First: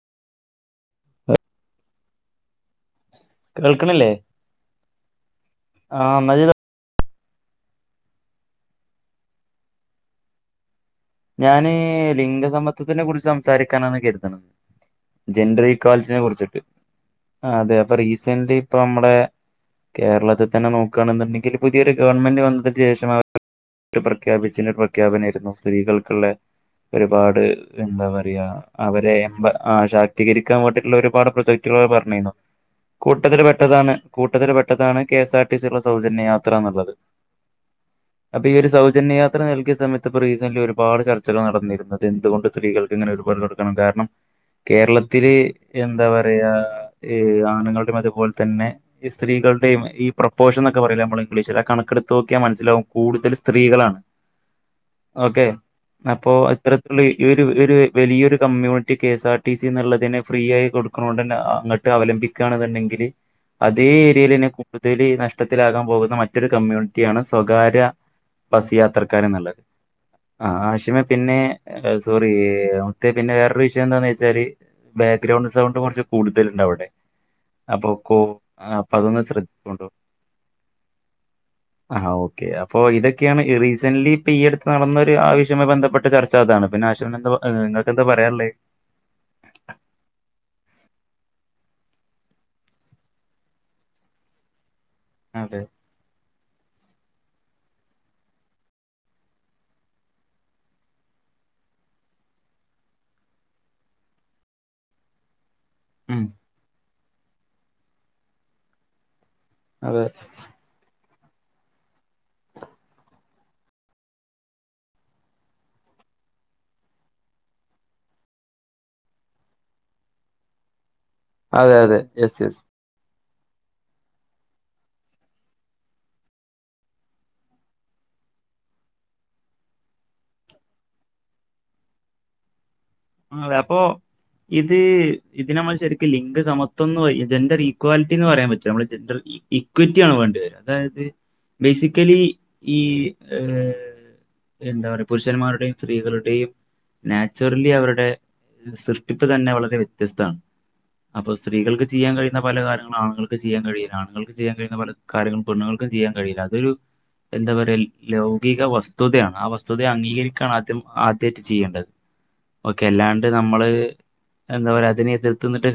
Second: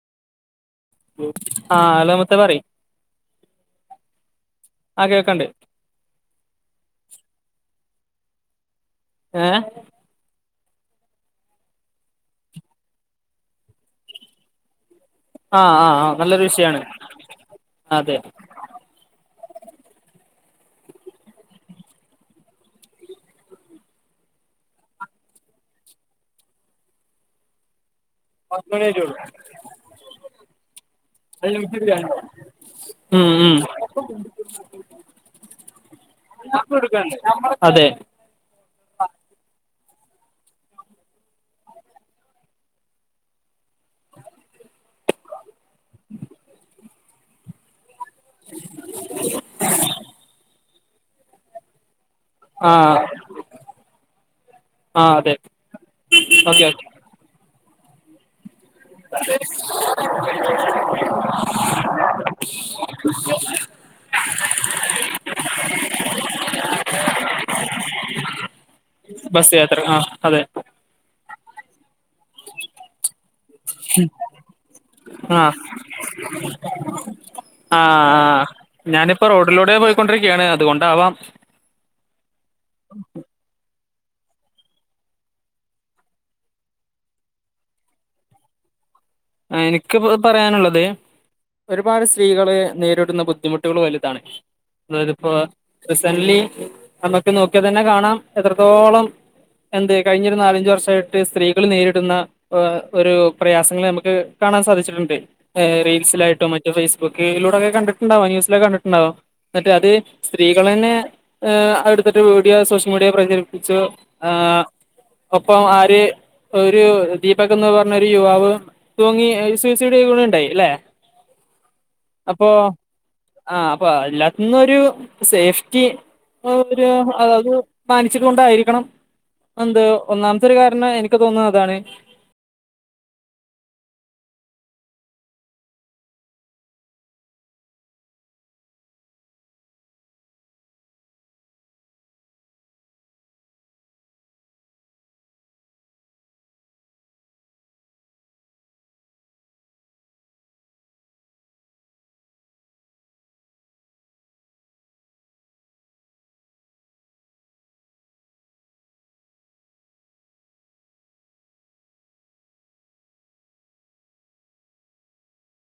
hello ഇത്ത പറി കേൾക്കണല്ലേ കേൾക്കണ്ട് ആഹ ഏ ഞാന് ലിംഗ സമത്വത്തിനെ കുറിച്ച് സംസാരിക്കാനാണ് കരുതുന്നത് ജെൻഡർ ആഹ് ഈ ആഹ് ആഹ് ക്വാലിറ്റിനെ നല്ലൊരു കുറിച്ചിട്ട് വിഷയാണ് ആ അതെ അപ്പൊ റീസന്റ്ലി ഇപ്പൊ നമ്മടെ കേരളത്തിൽ തന്നെ നോക്കുകയാണെന്നുണ്ടെങ്കിൽ പുതിയൊരു ഗവൺമെന്റ് വന്നതിന് ശേഷം അവ പ്രഖ്യാപിച്ചി പ്രഖ്യാപന ആയിരുന്നു സ്ത്രീകൾക്ക് ഒരുപാട് എന്താ പറയാ അവരെ എ ശാക്തീകരിക്കാൻ വേണ്ടിയിട്ടുള്ള ഒരുപാട് പ്രൊജക്തികൾ പറഞ്ഞുന്നു ഉം കൂട്ടത്തിൽ ഉം പെട്ടതാണ് കൂട്ടത്തിൽ പെട്ടതാണ് കെ എസ് ആർ ടി സിള്ള സൗജന്യ യാത്ര എന്നുള്ളത് അതെ അപ്പൊ ഈ ഒരു സൗജന്യ യാത്ര നൽകിയ സമയത്ത് റീസന്റ്റിലി ഒരുപാട് ചർച്ചകൾ നടന്നിരുന്നത് എന്തുകൊണ്ട് സ്ത്രീകൾക്ക് ഇങ്ങനെ ഒരുപാട് കൊടുക്കണം കാരണം കേരളത്തില് എന്താ പറയാ് ആണ്‌ങ്ങളുടെ മത അതുപോലെ തന്നെ ഈ സ്ത്രീകളുടെയും ഈ പ്രൊപ്പോഷൻ ഒെ പറയൽ നമ്മളെ ഇംഗ്ലീഷില കണക്കെടുത്ത് നോക്കിയാൽ മനസ്സിലാവും ആഹ് കൂടുതൽ സ്ത്രീകളാണ് ആഹ് അതെ ഓക്കെ അപ്പോ ഓക്കെ ഓക്കെ അത്തരത്തിലുള്ള വലിയൊരു community K S R T C എന്നുള്ളതിനെ ഫ്രീ ആയി കൊടുക്കണണ്ട് അങ്ങോട്ട് അവലംബിക്കുകയാണെന്നുണ്ടെങ്കിൽ അതേ ഏരിയയിൽെ കൂടുതൽ നഷ്ടത്തിലാകാൻ പോകുന്ന മറ്റൊരു കമ്മ്യൂണിറ്റിയാണ് സ്വകാര്യ ബസ്സ് യാത്ര ബസ് യാത്ര ആഹ അതെ ആഷിമേ പിന്നെ സോറി മത്ത പിന്നെ വേറെ വിഷയംന്താന്ന് വെച്ചാല് ആഹ് ബാക്ക്ഗ്രൗണ്ട് ആഹ് സൗണ്ട് കുറച്ച് കൂടു ഇണ്ട് അവിടെ അപ്പൊ കോ ആഹ് അപ്പൊ അതൊന്ന് ഞാനിപ്പോ റോഡിലൂടെ ശ്രദ്ധിച്ചോണ്ടോ പോയിക്കൊണ്ടിരിക്കുകയാണ് അതുകൊണ്ടാവാം ആ ഓക്കെ അപ്പൊ ഇതൊക്കെയാണ് റീസൺലി ഈ ഇപ്പ ടുത്ത് നടന്ന ആവശയുമായി ബന്ധപ്പെട്ട ചർച്ച അതാണ് പിന്നെ ആശവി എന്ത നിങ്ങൾക്ക് എന്താ പറയാനല്ലേ എനിക്ക് പറയാനുള്ളത് ഒരുപാട് സ്ത്രീകളെ നേരിടുന്ന ബുദ്ധിമുട്ടുകൾ വലുതാണ് അതിപ്പോ അതെ റീസൺലി നമുക്ക് നോക്കിയാൽ തന്നെ കാണാം എത്രത്തോളം എന്ത് കഴിഞ്ഞ ഒരു നാലഞ്ച വർഷമായിട്ട് സ്ത്രീകൾ നേരിടുന്ന ഒരു പ്രയാസങ്ങൾ നമുക്ക് കാണാൻ സാധിച്ചിട്ടുണ്ട് ഉം, റീൽസായിട്ടോ മറ്റ ഫേസ് ബുക്കിലൂടെക്കെ കണ്ടിട്ടുണ്ടാവ ന്യൂസിലൊ കണ്ടിട്ടുണ്ടാവും മറ്റേ അത് അതെ സ്ത്രീകൾന്നെ ഏ അടുത്തിട്ട വീഡിയോ സോഷ്യൽ മീഡിയൽ പ്രചരിപ്പിച്ചു ആ ഒപ്പം ആര് ഒരു ദീപക് എന്ന് പറഞ്ഞ ഒരു യുവാവ് തൂങ്ങി [unintelligible] ഉണ്ടായി അല്ലെ അതെ അതെ യെസ് യെസ് ആ അപ്പോ അല്ലാത്തിന്നു ഒരു സേഫ്റ്റി ഒരു അത് മാനിച്ചത് കൊണ്ടായിരിക്കണം എന്ത് ഒന്നാമത്തെ ഒരു കാരണം എനിക്ക് തോന്നുന്നത് അതാണ് ആ അതെ അപ്പോ ഇത് ഇതിന നമ്മൾ ശരിക്ക് ലിംഗ സമത്വം എന്ന് പറ ജെൻഡർ ഈക്വാലിറ്റി എന്ന് പറയാൻ പറ്റില്ല നമ്മള് ജെൻഡർ ഇക്വിറ്റി ആണ് വേണ്ടത് അതായത് ബേസിക്കലി ഈ ഏ എന്താ പറയാ പുരുഷന്മാരുടെയും സ്ത്രീകളുടെയും നാച്ചുറലി അവരു ടെ സൃഷ്ടിപ്പ് തന്നെ വളരെ വ്യത്യസ്താണ് അപ്പോ സ്ത്രീകൾക്ക് ചെയ്യാൻ കഴിയുന്ന പല കാര്യങ്ങളും ആണുങ്ങൾക്ക് ചെയ്യാൻ കഴിയില്ല ആണുങ്ങൾക്ക് ചെയ്യാൻ കഴിയുന്ന പല കാര്യങ്ങളും പെണ്ണുങ്ങൾക്ക് ചെയ്യാൻ കഴിയില്ല അതൊരു എന്താ പറയ ലൗകിക വസ്തുതയാണ് ആ വസ്തുതയെ അംഗീകരിക്കാണ് ആദ്യം ആദ്യയിട്ട് ചെയ്യേണ്ടത് ഓക്കെ അല്ലാണ്ട് നമ്മള് എന്താപറയ അതിനെ എതിർത്ത്ന്നിട്ട്